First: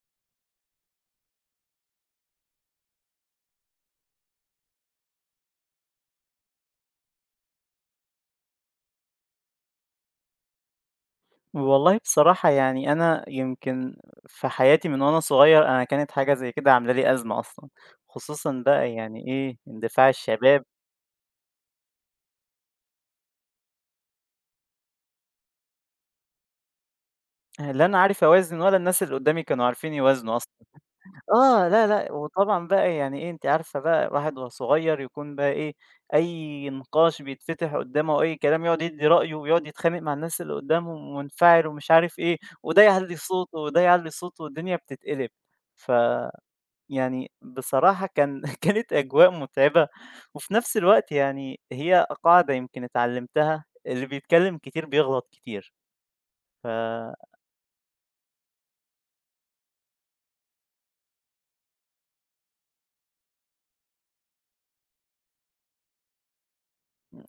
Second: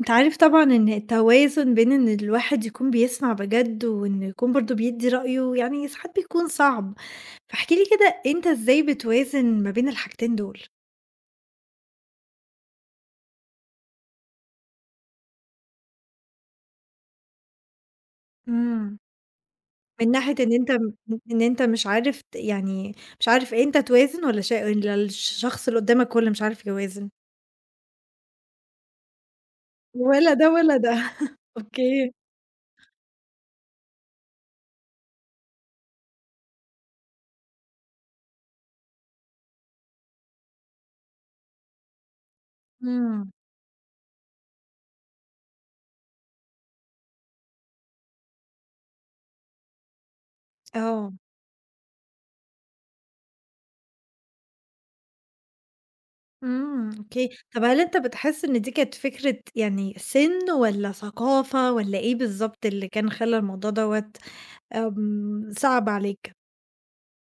أنت عارف طبعًا إن التوازن بين إن الواحد يكون بيسمع بجد، وإنه يكون برضه بيدّي رأيه، يعني ساعات بيكون صعب، فاحكِ لي كده أنت إزاي بتوازن ما بين الحاجتين دول؟ والله بصراحة يعني أنا يمكن في حياتي من وأنا صغير أنا كانت حاجة زي كده عاملة لي أزمة أصلا، خصوصا بقى إمم. يعني إيه اندفاع من ناحية إن الشباب. أنت مش عارف يعني مش عارف أنت توازن والّا والّا الشخص اللي قدّامك هو اللي مش عارف يوازن؟ لا أنا عارف أوازن ولا الناس اللي قدامي كانوا عارفين ولا يوازنوا أصلا. ده ولا ده، آه لا لا أوكي. وطبعا بقى يعني إيه أنت عارفة بقى واحد وهو صغير يكون بقى إيه، أي نقاش بيتفتح قدامه أي كلام يقعد يدي رأيه ويقعد يتخانق مع الناس اللي قدامه ومنفعل ومش عارف إيه، وده يعلي إمم. صوته وده يعلي صوته والدنيا بتتقلب. ف يعني بصراحة كان كانت أجواء متعبة، وفي نفس الوقت آه. يعني هي قاعدة يمكن اتعلمتها، اللي بيتكلم كتير بيغلط كتير. ف إمم، أوكي. طَب هل أنت بتحس إن دي كانت فكرة يعني سِن والّا ثقافة والّا إيه بالضبط اللي كان خلّى الموضوع دوّة صعب عليك؟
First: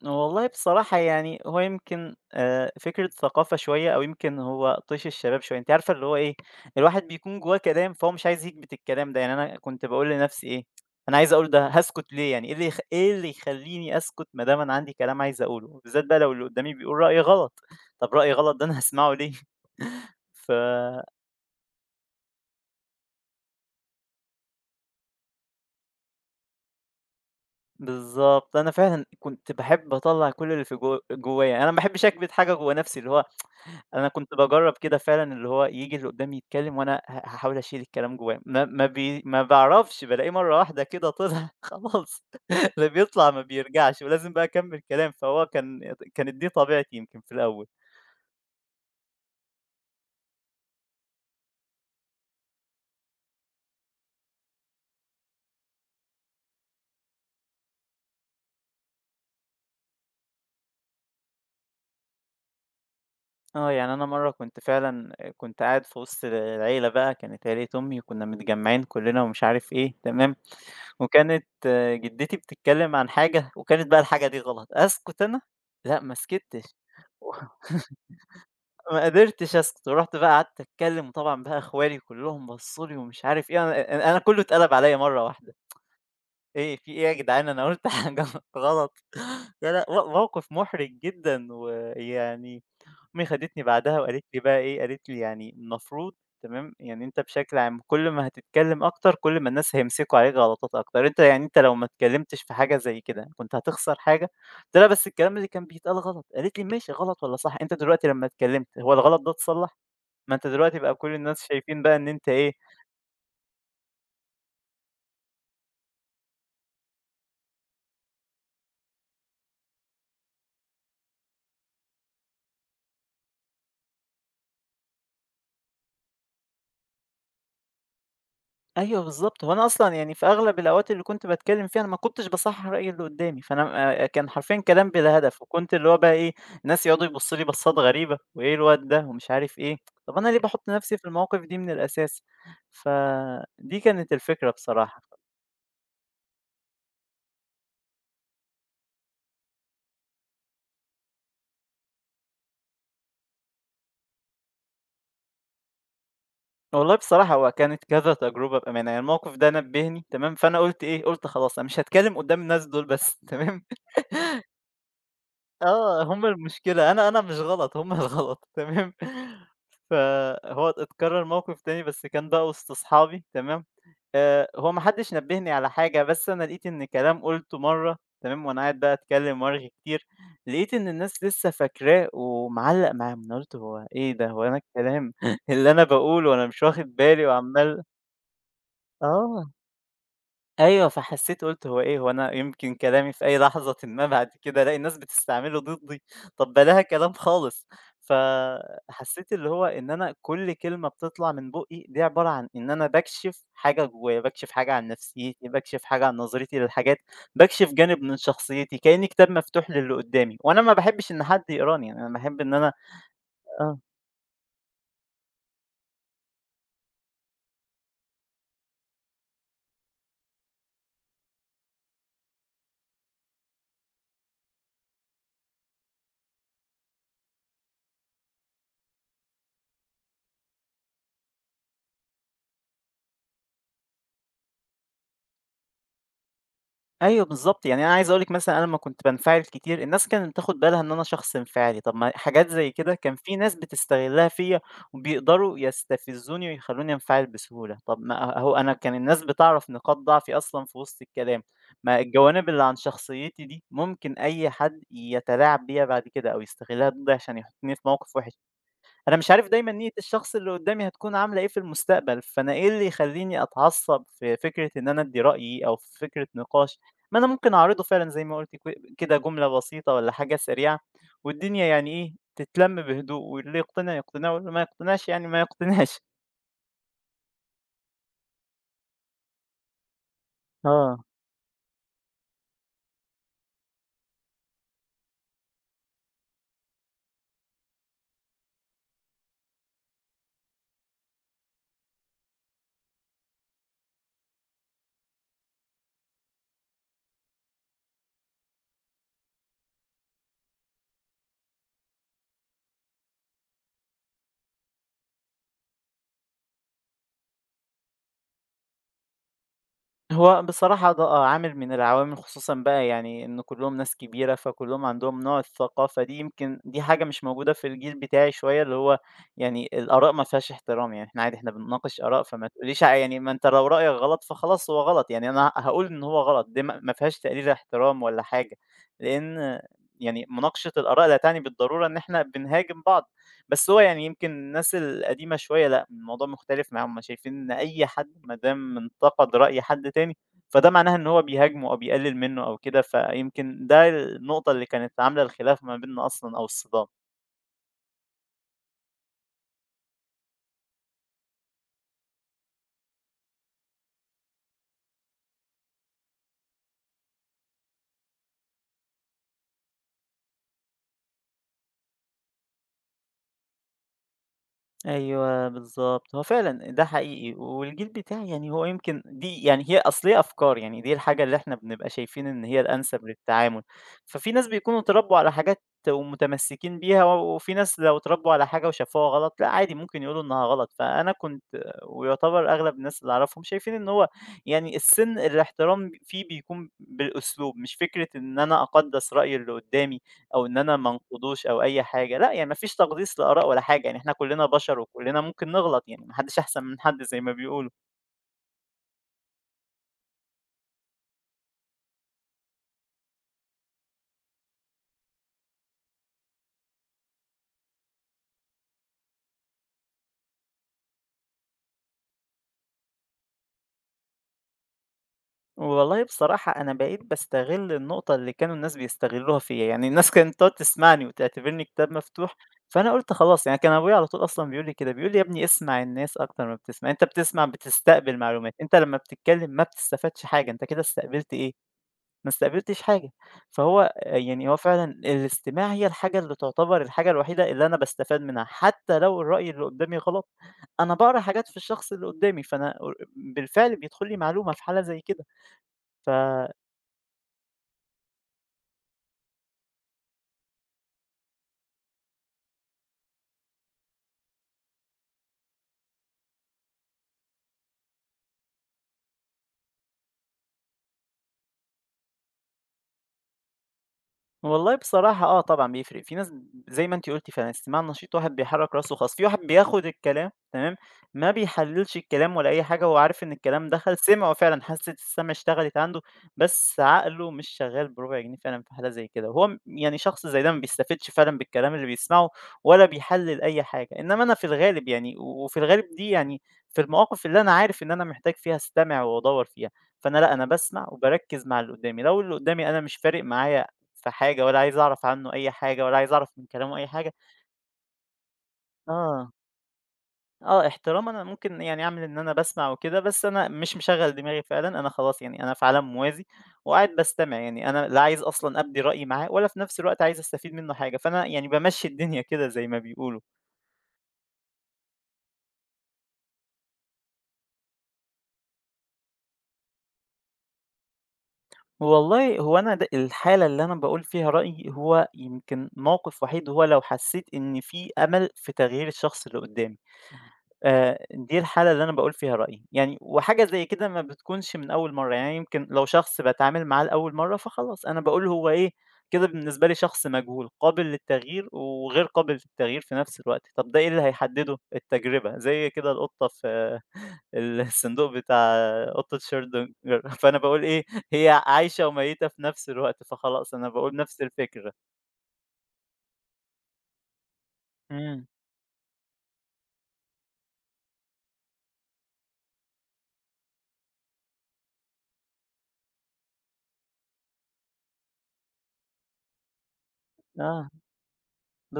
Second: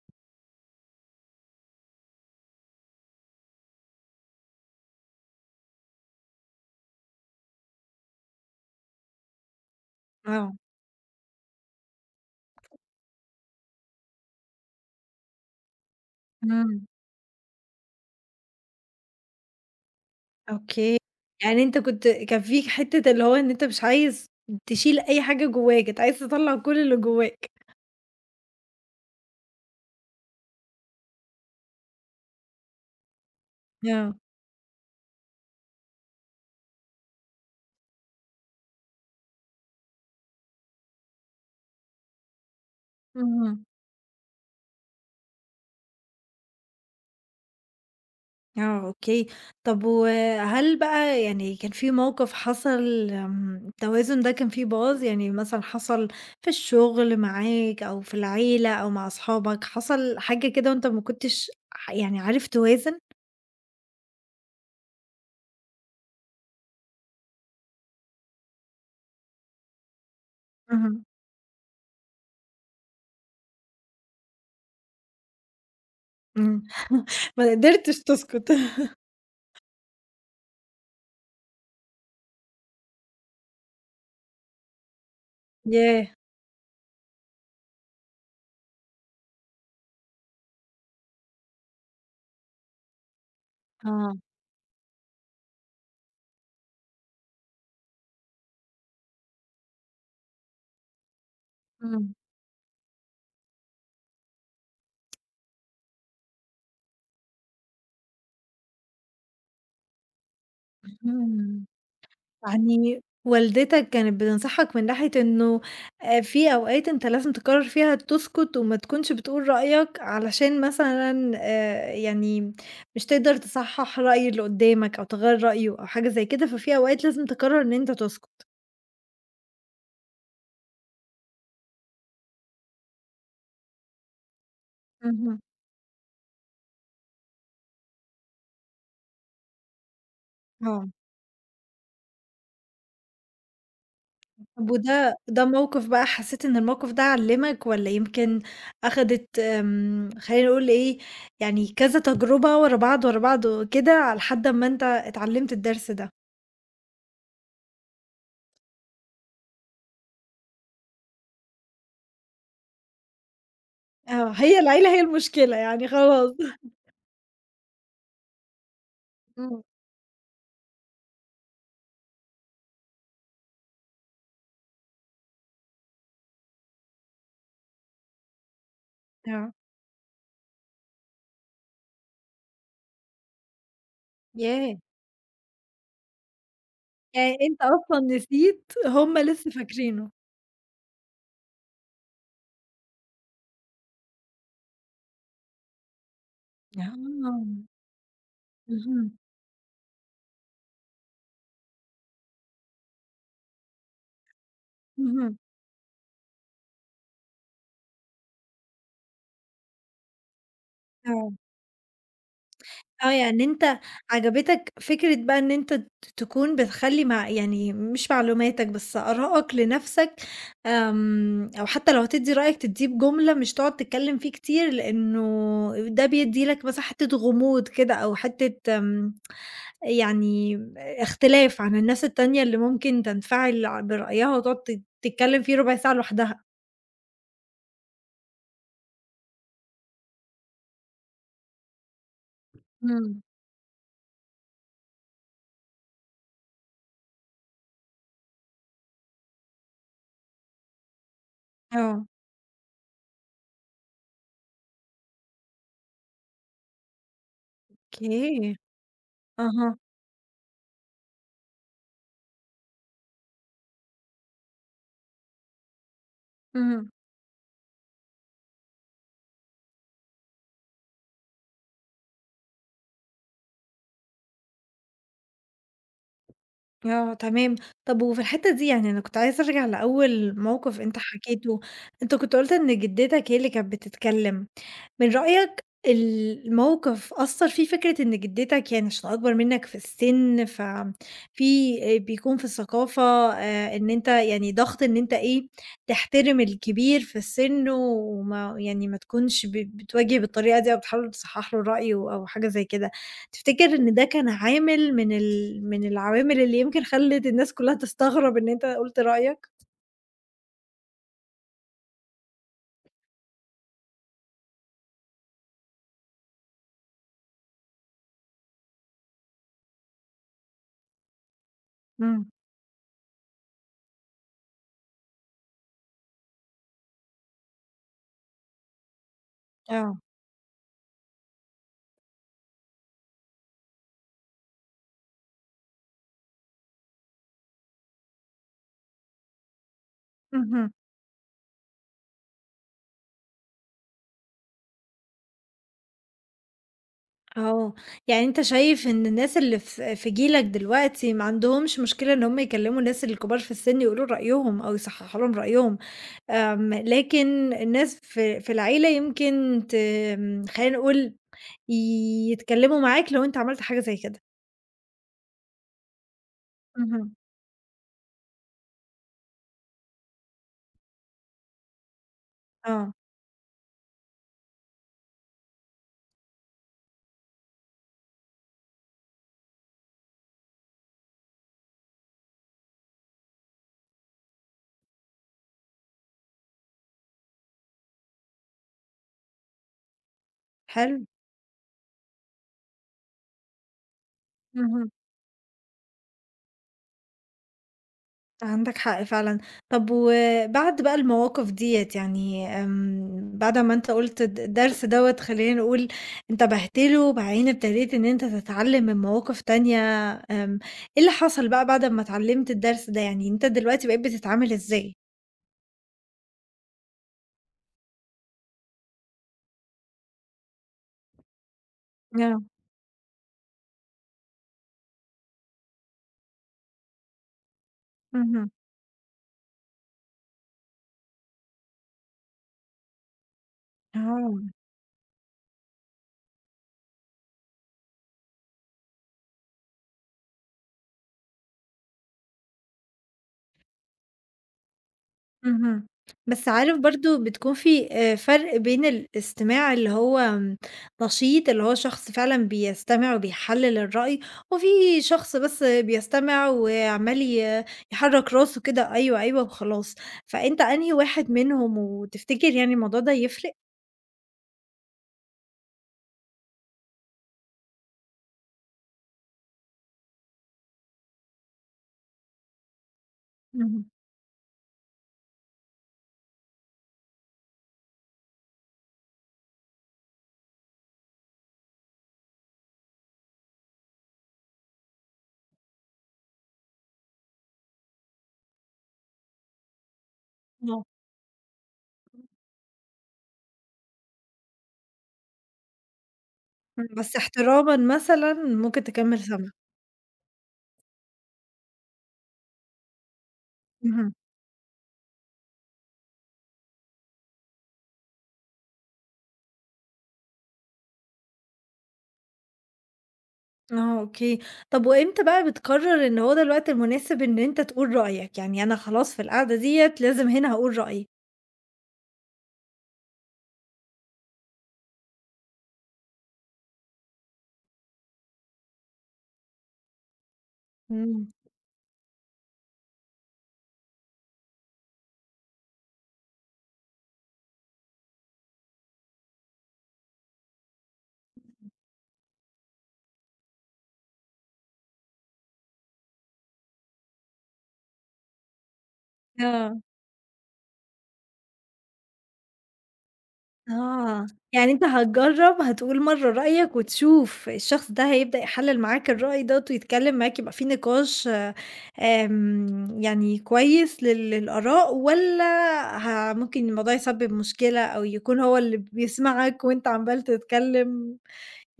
والله بصراحة يعني هو يمكن فكرة ثقافة شوية أو يمكن هو طيش الشباب شوية أنت عارفة اللي هو إيه، الواحد بيكون جواه كلام فهو مش عايز يكبت الكلام ده، يعني أنا كنت بقول لنفسي آه، إيه، أنا عايز أقول ده هسكت ليه، يعني إيه اللي إيه اللي يخليني أسكت ما دام أنا عندي كلام عايز أقوله، بالذات بقى لو اللي قدامي إمم، بيقول رأي غلط. طب رأي غلط ده أنا هسمعه ليه؟ ف أوكي. يعني أنت كان فيك حتّة اللي هو إن أنت مش عايز تشيل أي حاجة جواك، أنت عايز تطلّع كل اللي جواك. بالظبط انا فعلا كنت بحب اطلع كل اللي في جوايا، انا ما بحبش اكبت حاجه جوا نفسي اللي هو، أنا آه، كنت باجرّب كده فعلًا اللي هو ييجي اللي قدّامي يتكلّم وأنا هاحاول أشيل الكلام جوّايا، ما باعرفش، بالاقيه مرّة واحدة كده طلع خلاص اللي بيطلع ما اهم. بيرجعش ولازم بقى أكمّل كلام، فهو كانت دي طبيعتي يمكن في الأول. آه، أوكي. طب وهل بقى يعني كان في موقف حصل التوازن ده كان فيه باظ؟ يعني مثلًا حصل في الشغل معاك أو في العيلة أو مع أصحابك، حصل حاجة كده وأنت ما كنتش يعني عارف توازن؟ آه، يعني أنا مرّة كنت فعلًا كنت قاعد في وسط العيلة بقى، كانت عيلة أمي وكُنّا متجمّعين كُلّنا ومش عارف إيه، تمام، اهم، وكانت جدتي بتتكلّم عن حاجة وكانت بقى الحاجة دي غلط، أسكت أنا؟ لأ ما سكتش. إمم. ما قدرتش تسكت. ما قدرتش أسكت، ورُحت بقى قعدت أتكلّم، وطبعًا بقى إخوالي كلّهم بصّوا لي ومش عارف إيه، أنا كلّه اتقلب عليّا مرّة واحدة، ياه! إيه في إيه يا جدعان أنا قُلت حاجة غلط. لا، لأ، موقِف مُحرِج جدًا، ويعني أمي خدتني بعدها آه، وقالت لي بقى إيه، قالت لي: "يعني المفروض تمام، يعني أنت بشكل عام كل ما هتتكلّم أكتر، كل ما الناس هيمسكوا عليك غلطات أكتر، أنت يعني أنت لو ما إمم، اتكلّمتش في حاجة زي كده كنت هتخسر حاجة؟" قُلت لها: "بس الكلام اللي كان بيتقال غلط." قالت لي: "ماشي غلط والّا صح، أنت دلوقتي لمّا اتكلّمت هو الغلط ده اتصلّح؟ ما أنت دلوقتي بقى كل الناس اهم. شايفين بقى إن أنت إيه." يعني والدتك كانت بتنصحك من ناحية إنه في أوقات أنت لازم تقرر فيها تسكت وما تكونش بتقول رأيك علشان مثلًا يعني مش تقدر تصحح رأي اللي قدامك أو تغيّر رأيه أو حاجة زي كده، ففي أوقات لازم تقرر إن أنت تسكت. أيوه بالضبط، هو أنا أصلًا يعني في أغلب الأوقات اللي كنت باتكلّم فيها أنا ما كنتش باصحّح رأي اللي قدّامي، فأنا كان حرفيًا كلام بلا اهم، هدف، وكنت اللي هو بقى إيه، الناس يقعدوا يبصّوا لي بصّات غريبة، وإيه الواد ده ومش عارف إيه، طَب أنا ليه باحُط آه. نَفْسي في المواقف دي من الأساس؟ فدي كانت الفكرة طب بصراحة. ده موقف بقى حسيت إن الموقف ده علّمك والّا يمكن أخدت خلّينا نقول إيه، يعني كذا تجربة ورا بعض، ورا بعض كده على لحد أمّا أنت اتعلمت الدرس ده؟ والله بصراحة هو كانت كذا تجربة بأمانة، يعني الموقف ده نبّهني تمام، فأنا قُلت إيه، قُلت خلاص أنا مش هاتكلّم قدّام الناس دول بس تمام. آه، هي العيلة هي المشكلة يعني آه، هم خلاص. المشكلة، أنا أنا مش غلط، هم الغلط تمام، إمم، فهو اتكرر موقف تاني بس كان بقى وسط أصحابي تمام، هو ما حدش نبهني على حاجة، بس أنا لقيت إن كلام قُلته مرة تمام، وأنا قاعد بقى أتكلم آه، وأرغي كتير، لقيت إن الناس لسه فاكراه ومعلّق معاهم، أنا قُلت هو إيه ده، هو أنا ياه! الكلام اللي أنا باقوله وأنا مش واخد بالي يعني أنت وعمّال، أصلًا نسيت، هُم لسه آه. فاكرينه. أيوه، فحسّيت قُلت هو إيه، هو أنا يمكن كلامي في أي لحظةٍ ما بعد كده ألاقي الناس بتستعمله ضدّي، طب بلاها آه، كلام خالص. اهم، فحسّيت اللي هو إن أنا كل كلمة بتطلع من بُقّي دي عبارة عن إن أنا باكشف حاجة جوّايا، باكشف حاجة عن اهم، نفسيّتي، باكشف حاجة عن نظرتي للحاجات، باكشف جانب من شخصيّتي، كإني كتاب مفتوح للي قدّامي وأنا ما باحبّش إن آه. حد يقراني، يعني أنا باحب إن أنا، آه، يعني آه. أنت عجبتك فكرة بقى إن أنت تكون بتخلّي يعني مش معلوماتك بس آرائك لنفسك، أو حتى لو هتدّي رأيك تدّيه بجملة مش تقعد تتكلّم فيه كتير، لإنه ده بيدّي لك مساحة حتّة غموض كده أو حتّة يعني اختلاف عن الناس التانية اللي ممكن تنفعل ع برأيها وتقعد تتكلّم فيه ربع ساعة لوحدها. أيوه بالضبط، يعني أنا عايز أقول لِك مثلًا أنا لمّا كنت بانفعل كتير الناس كانت بتاخد بالها إن أنا شخص انفعالي، طب ما حاجات زي كده كان إمم. في ناس بتستغلها فيّا وبيقدروا يستفزوني ويخلّوني أنفعل بسهولة، طب ما أهو أنا كان الناس بتعرف نقاط ضعفي أصلًا في وسط الكلام، ما آه. الجوانب اللي عن شخصيتي دي ممكن أي حد يتلاعب بيّا بعد كده أو يستغلها ضدي عشان يحطني في موقف وِحِش. أوكي. أنا مش عارف دايمًا أها. نيّة الشخص اللي قدّامي هتكون عاملة إيه في المستقبل، فأنا إيه اللي يخلّيني أتعصّب في فكرة إن أنا أدّي رأيي أو في فكرة نقاش، اهم. ما أنا ممكن أعرضه فعلًا زي ما قُلت كده جملة بسيطة والّا حاجة سريعة، والدنيا يعني إيه، تتلَم بهدوء واللي يقتنع يقتنع واللي ما يقتنعش يعني ما يقتنعش. آه تمام، طب وفي الحتّة دي يعني أنا كنت عايزة أرجع لأول موقف أنت آه. حكيته، أنت كنت قُلت إن جدتك هي اللي كانت بتتكلّم، من رأيك الموقف أثّر فيه فكرة إن جدتك يعني عشان أكبر منك في السِن، ففي بيكون في الثقافة إن أنت يعني ضغط إن أنت إيه، تحترم الكبير في السِن وما يعني ما تكونش بتواجه بالطريقة دي أو بتحاول تصحّح له الرأي أو حاجة زي كده، تفتكر إن ده كان عامل من العوامل اللي يمكن خلِّت الناس كلّها تستغرب إن أنت قُلت رأيك؟ هو بصراحة ده عامل من العوامل خصوصًا بقى يعني إن كلّهم ناس كبيرة، فكلّهم عندهم نوع الثقافة دي، يمكن دي حاجة مش موجودة في الجيل بتاعي شوية، اللي هو يعني الآراء ما فيهاش احترام، يعني إحنا عادي إحنا بنناقش آراء إمم، فما تقوليش ع يعني ما أنت لو رأيك غلط فخلاص هو غلط، يعني أنا هاقول إن هو غلط، دي ما فيهاش تقليل احترام ولا حاجة، لإن آه، يعني مناقشة الآراء لا تعني بالضرورة إن إحنا بنهاجم بعض. بس هو يعني يمكن الناس القديمة شوية لأ، الموضوع مختلف معاهم، هُم شايفين إن أي حد ما دام انتقد رأي حد تاني، فده اهم. معناها إن هو بيهاجمه أو بيقلل منه أو كده، فيمكن ده النقطة اللي كانت عاملة الخلاف ما بيننا أصلًا أو الصدام. آه، يعني أنت شايف إن الناس اللي في جيلك دلوقتي ما عندهمش مشكلة إن هُم يكلّموا الناس الكبار في السِن يقولوا رأيهم أو يصحّحوا لهم رأيهم، آمم، لكن الناس في العيلة يمكن ت آمم، خلّينا نقول يتكلّموا معاك لو أنت عملت حاجة زي كده. أيوه بالضبط، هو فعلًا ده اهم. حقيقي، والجيل بتاعي يعني هو يمكن دي يعني هي أصل هي أفكار، يعني دي الحاجة اللي إحنا بنبقى شايفين إن هي آه، الأنسب للتعامل، ففي ناس بيكونوا اتربوا على حاجات ومتمسكين بيها، وفي ناس لو اتربوا على حاجة وشافوها غلط لأ عادي ممكن يقولوا إنها غلط، فأنا كنت، ويعتبر أغلب الناس اللي أعرفهم شايفين إن هو يعني السِن الاحترام فيه بيكون بالأسلوب، مش فكرة إن أنا أقدّس رأي اللي قدّامي. أو إن أنا ما حلو. أنقضوش أو أي حاجة، لأ يعني ما فيش تقديس لآراء ولا حاجة، يعني إحنا كلنا بشر اهم. وكلنا ممكن نغلط، يعني ما حدش أحسن من حد زي ما بيقولوا. عندك حق فعلًا. طب وبعد بقى المواقف ديّة يعني بعد ما أنت قُلت الدرس دوّة خلّينا نقول انتبهت له، بعدين ابتديت إن أنت تتعلم من مواقف تانية، آمم، إيه اللي حصل بقى بعد أمّا اتعلمت الدرس ده؟ يعني أنت دلوقتي بقيت بتتعامل إزاي؟ والله بصراحة أنا بقيت باستغل النقطة اللي كانوا الناس بيستغلوها فيّا، يعني الناس كانت تقعد تسمعني وتعتبرني كتاب مفتوح، آه، فأنا قُلت خلاص، يعني كان أبويا على طول أصلًا بيقول لي كده، بيقول لي: "يا ابني اسمع الناس أكتر ما بتسمع، أنت بتسمع بتستقبل اهم. معلومات، أنت لما بتتكلم ما بتستفادش حاجة، أنت كده استقبلت إيه؟" ما استقبلتش حاجة. فهو يعني آه. هو فعلًا الاستماع هي الحاجة اللي تعتبر الحاجة الوحيدة اللي أنا باستفاد منها، حتى لو الرأي اللي قدامي غلط، أنا باقرا حاجات في الشخص اللي قدامي، فأنا بالفعل بيدخل لي معلومة في حالة زي كده. اهم. ف بس عارف برضه بتكون في فرق بين الاستماع اللي هو نشيط، اللي هو شخص فعلًا بيستمع وبيحلّل الرأي، وفي شخص بس بيستمع وعمّال يحرّك راسه كده أيوه، أيوه وخلاص، فأنت أنهي واحد منهم وتفتكر يعني الموضوع ده يفرق؟ والله بصراحة طبعًا بيفرق، في ناس زي ما أنتِ قُلتِ فعلًا استماع نشيط واحد بيحرّك راسه وخلاص، في واحد بياخد الكلام تمام، ما بيحلّلش الكلام ولا أي حاجة، هو عارف إن الكلام اهم، دخل سمعه فعلًا حاسة السمع اشتغلت عنده، بس عقله مش شغال بربع جنيه فعلًا في حالة زي كده، هو يعني شخص زي ده ما بيستفدش فعلًا بالكلام اللي بيسمعه ولا بيحلّل أي حاجة، إنما أنا في الغالب يعني وفي الغالب دي يعني في المواقف اللي أنا عارف إن أنا محتاج فيها أستمع وأدوّر فيها، فأنا لأ، أنا آه. باسمع وباركّز مع اللي قدّامي، لو اللي قدّامي أنا مش فارق معايا في حاجة ولا عايز أعرف عنه أي حاجة ولا عايز أعرف من كلامه أي إمم، حاجة، بس احترامًا مثلًا ممكن تكمّل آه، سَمْع. آه احترام أنا ممكن يعني أعمل إن أنا باسمع وكده، بس أنا مش مشغّل اهم. دماغي فعلًا، أنا خلاص يعني أنا في عالم موازي وقاعد باستمع، يعني أنا لا عايز أصلًا أبدي رأيي معاه ولا في نفس الوقت عايز أستفيد منه حاجة، فأنا يعني بامشّي الدنيا كده زي ما بيقولوا. آه، أوكي. طب وإمتى بقى بتقرر إن هو ده الوقت المناسب إن أنت تقول رأيك؟ يعني أنا خلاص في القعدة ديّة لازم هنا هاقول رأيي. والله هو أنا الحالة اللي أنا باقول فيها رأيي هو يمكن موقف وحيد هو لو حسّيت إن في أمل في تغيير الشخص اللي قدّامي. إمم، دي الحالة اللي أنا باقول فيها رأيي، يعني وحاجة زي كده ما بتكونش من أول مرّة، يعني يمكن لو شخص باتعامل معاه لأول مرّة فخلاص أنا باقول هو إيه، كده بالنسبة لي شخص مجهول، قابل للتغيير وغير قابل للتغيير في نفس الوقت، طَب ده إيه اللي هيحدده؟ التجربة، زي كده القطة في الصندوق بتاع قطة شيردنجر، آه. فأنا باقول إيه، هي عايشة وميتة في نفس الوقت، فخلاص أنا باقول نفس آه، يعني الفكرة. أنت هتجرّب هتقول مرّة رأيك وتشوف الشخص ده إمم، هيبدأ يحلل معاك الرأي دوّة ويتكلم معاك يبقى في نقاش يعني كويس للآراء والّا ممكن الموضوع يسبب مشكلة أو يكون هو اللي بيسمعك وأنت عمّال آه، تتكلم،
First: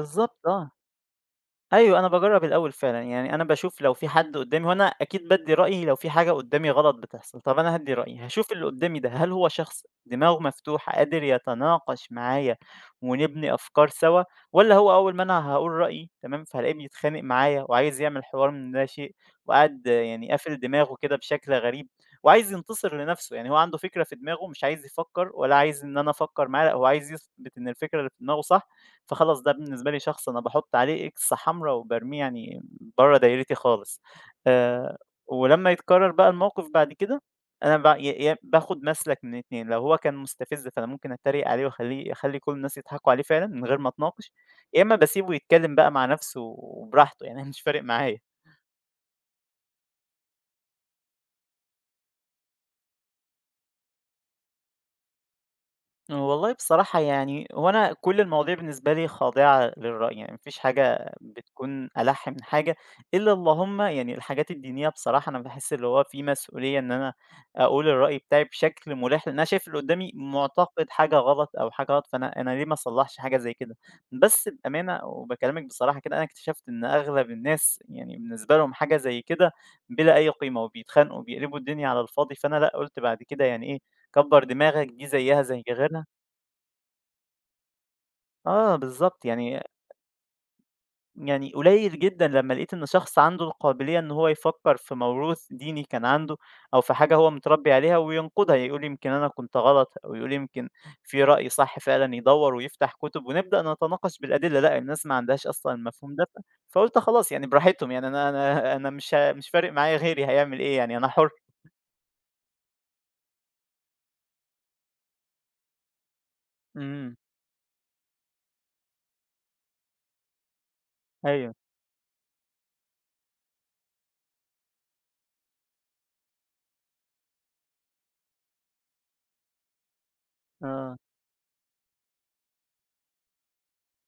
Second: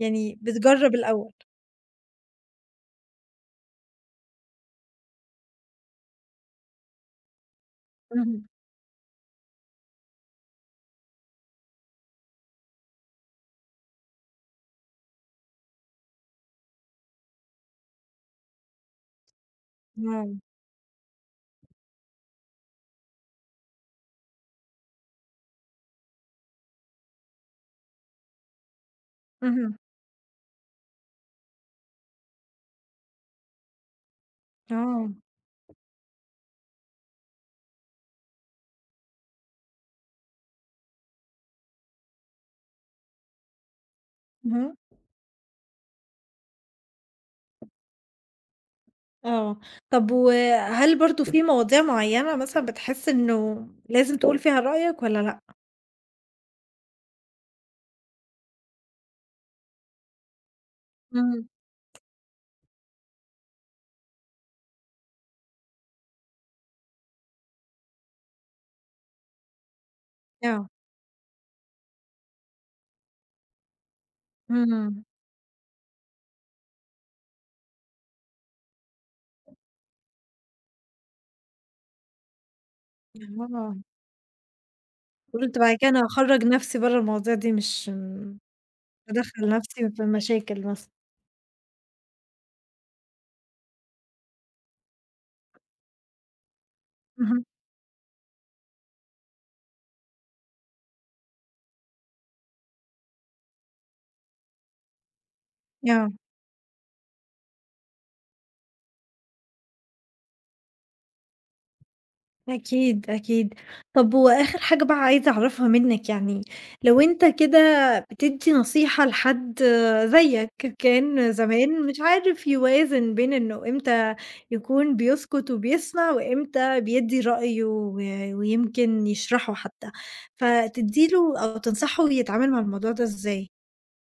يعني آه. بتجرّب الأول؟ أيوه، أنا باجرّب الأول فعلًا، يعني أنا باشوف لو في حد قدّامي هو أنا أكيد بادّي رأيي لو في حاجة قدّامي غلط بتحصل، طَب أنا هادّي رأيي، اهم، هاشوف اللي قدّامي ده هل هو شخص دماغه مفتوحة قادر يتناقش معايا ونبني أفكار سوا، والّا هو أول ما أنا هاقول رأيي تمام، فهالاقيه بيتخانق معايا وعايز يعمل حوار من لا شيء وقاعد يعني آه، قافل دماغه كده بشكل غريب وعايز ينتصر لنَفْسه، يعني هو عنده فكرة في دماغه مش عايز يفكّر ولا عايز إن أنا أفكّر معاه، لأ هو عايز يثبت إن الفكرة اللي في دماغه صح، فخلاص ده اهم. بالنسبة لي شخص أنا باحُط عليه إكس حمرا وبارميه يعني برّه دايرتي خالص. آآ آه، ولمّا يتكرر بقى الموقف بعد كده، أنا ب ي يا باخد مسلك من الاتنين، لو هو كان مستفز فأنا ممكن أتريق عليه وأخليه أخلي كل الناس يضحكوا عليه فعلًا من غير ما أتناقش، اهم، يا إما باسيبه يتكلم بقى مع نفسه وبراحته، يعني أنا مش فارق معايا. آه، طب وهل برضه في مواضيع معيّنة مثلًا بتحس إنه لازم تقول فيها رأيك والّا لأ؟ والله بصراحة يعني هو أنا كل المواضيع بالنسبة لي خاضعة للرأي، يعني مفيش حاجة إمم، بتكون ألح من حاجة إلا اللهم يعني الحاجات الدينية، بصراحة أنا بحس اللي هو في مسؤولية إن أنا أقول الرأي بتاعي بشكل ملح لأن أنا شايف اللي قدامي آه، معتقد حاجة غلط أو حاجة غلط، فأنا أنا ليه ما أصلحش حاجة زي كده؟ بس إمم، بأمانة وبكلمك بصراحة كده أنا اكتشفت إن أغلب الناس يعني بالنسبة لهم حاجة زي كده بلا أي قيمة وبيتخانقوا وبيقلبوا الدنيا على الفاضي، فأنا لأ قلت بعد كده يعني آه، إيه كبر دماغك دي زيها قُلت زي بعد كده أنا غيرها. هاخرّج نفسي برّه المواضيع دي مش آه بالضبط، بادخّل يعني نفسي في مشاكل مثلًا، يعني قليل جدًا لمّا لقيت إن شخص عنده القابلية إن هو يفكّر في موروث ديني كان عنده، أو في حاجة هو اهم، متربّي عليها وينقدها، يقول يمكن أنا كنت غلط، أو يقول يمكن في رأي صح فعلًا، يدوّر ويفتح كُتب ونبدأ نتناقش بالأدلة، لأ الناس ما عندهاش أصلًا آه. المفهوم ده. فقُلت خلاص يعني براحتهم، يعني أنا مش فارق معايا غيري هيعمل إيه، يعني أنا حُر. أكيد، أكيد. طب وآخر حاجة بقى عايزة أعرفها منّك يعني، لو إمم. أنت كده بتدّي نصيحة لحد زيّك كان أيوه، زمان مش عارف يوازن بين إنه إمتى يكون بيسكت وبيسمع، وإمتى بيدّي رأيه ويمكن يشرحه حتى، آه. فتدّي له أو تنصحه يتعامل مع الموضوع ده إزاي؟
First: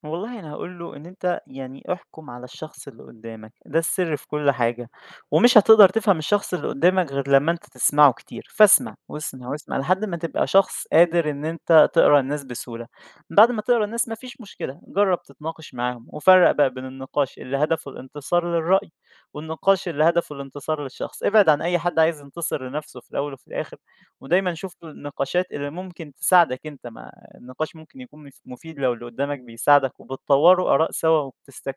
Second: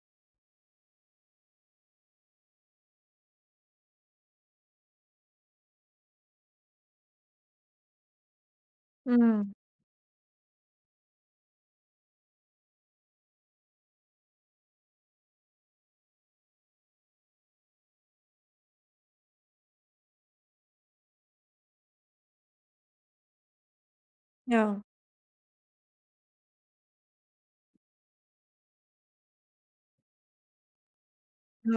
والله أنا هاقول له إن أنت يعني احكُم على الشخص اللي قُدّامك، ده السر في كل حاجة، ومش هتقدر تفهم الشخص اللي قُدّامك غير لمّا أنت تسمعه كتير، فاسمع واسمع إمم، واسمع لحد ما تبقى شخص قادر إن أنت تقرا الناس بسهولة، بعد ما تقرا الناس ما فيش مشكلة، جرّب تتناقش معاهم، وفرّق بقى بين النقاش اللي هدفه الانتصار للرأي، والنقاش اللي هدفه الانتصار للشخص، ابعد عن أي حد عايز ينتصر لنَفْسه في الأول وفي الآخر، ودايمًا شوف آه. النقاشات اللي ممكن تساعدك، أنت ما النقاش ممكن يكون مفيد لو اللي قدّامك بيساعدك وبتطوّروا آراء سوا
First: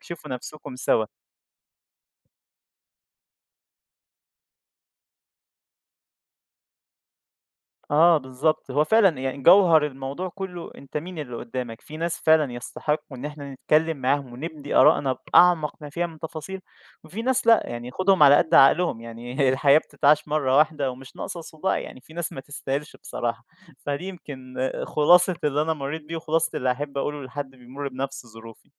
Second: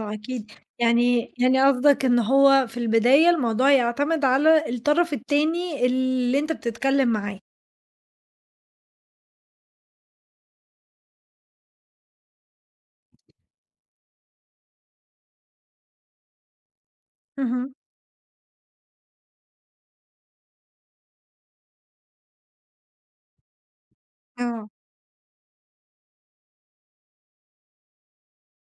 آه أكيد، نفسكم سوا. يعني قصدك إن هو في البداية الموضوع يعتمد على الطرف التاني اللي أنت بتتكلم معاه. آه بالضبط، هو فعلًا يعني جوهر الموضوع كُلّه أنت مين اللي قدّامك، في ناس فعلًا يستحقوا إن إحنا نتكلّم معاهم ونبدي آراءنا بأعمق ما فيها من تفاصيل، وفي ناس لأ، اهم. يعني خُدهم على قد عقلهم، يعني الحياة بتتعاش مرّة واحدة ومش ناقصة صداع، يعني في ناس ما تستاهلش بصراحة. فدي يمكن آه، خلاصة اللي أنا مرّيت بيه وخلاصة اللي أحب أقوله لحد بيمُر بنفس ظروفي.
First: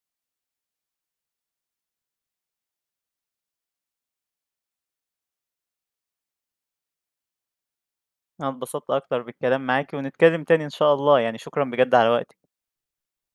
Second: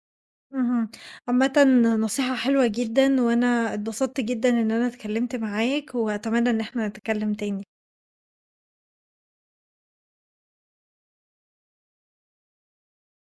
اهم. عامةً نصيحة حلوة جدًا، وأنا اتبسطت جدًا إن أنا اتكلمت معاك، وأتمنى إن إحنا نتكلم تاني. أنا اتبسطت أكتر بالكلام معاكِ، ونتكلم تاني إن شاء الله، يعني شكرًا بجد على وقتِك.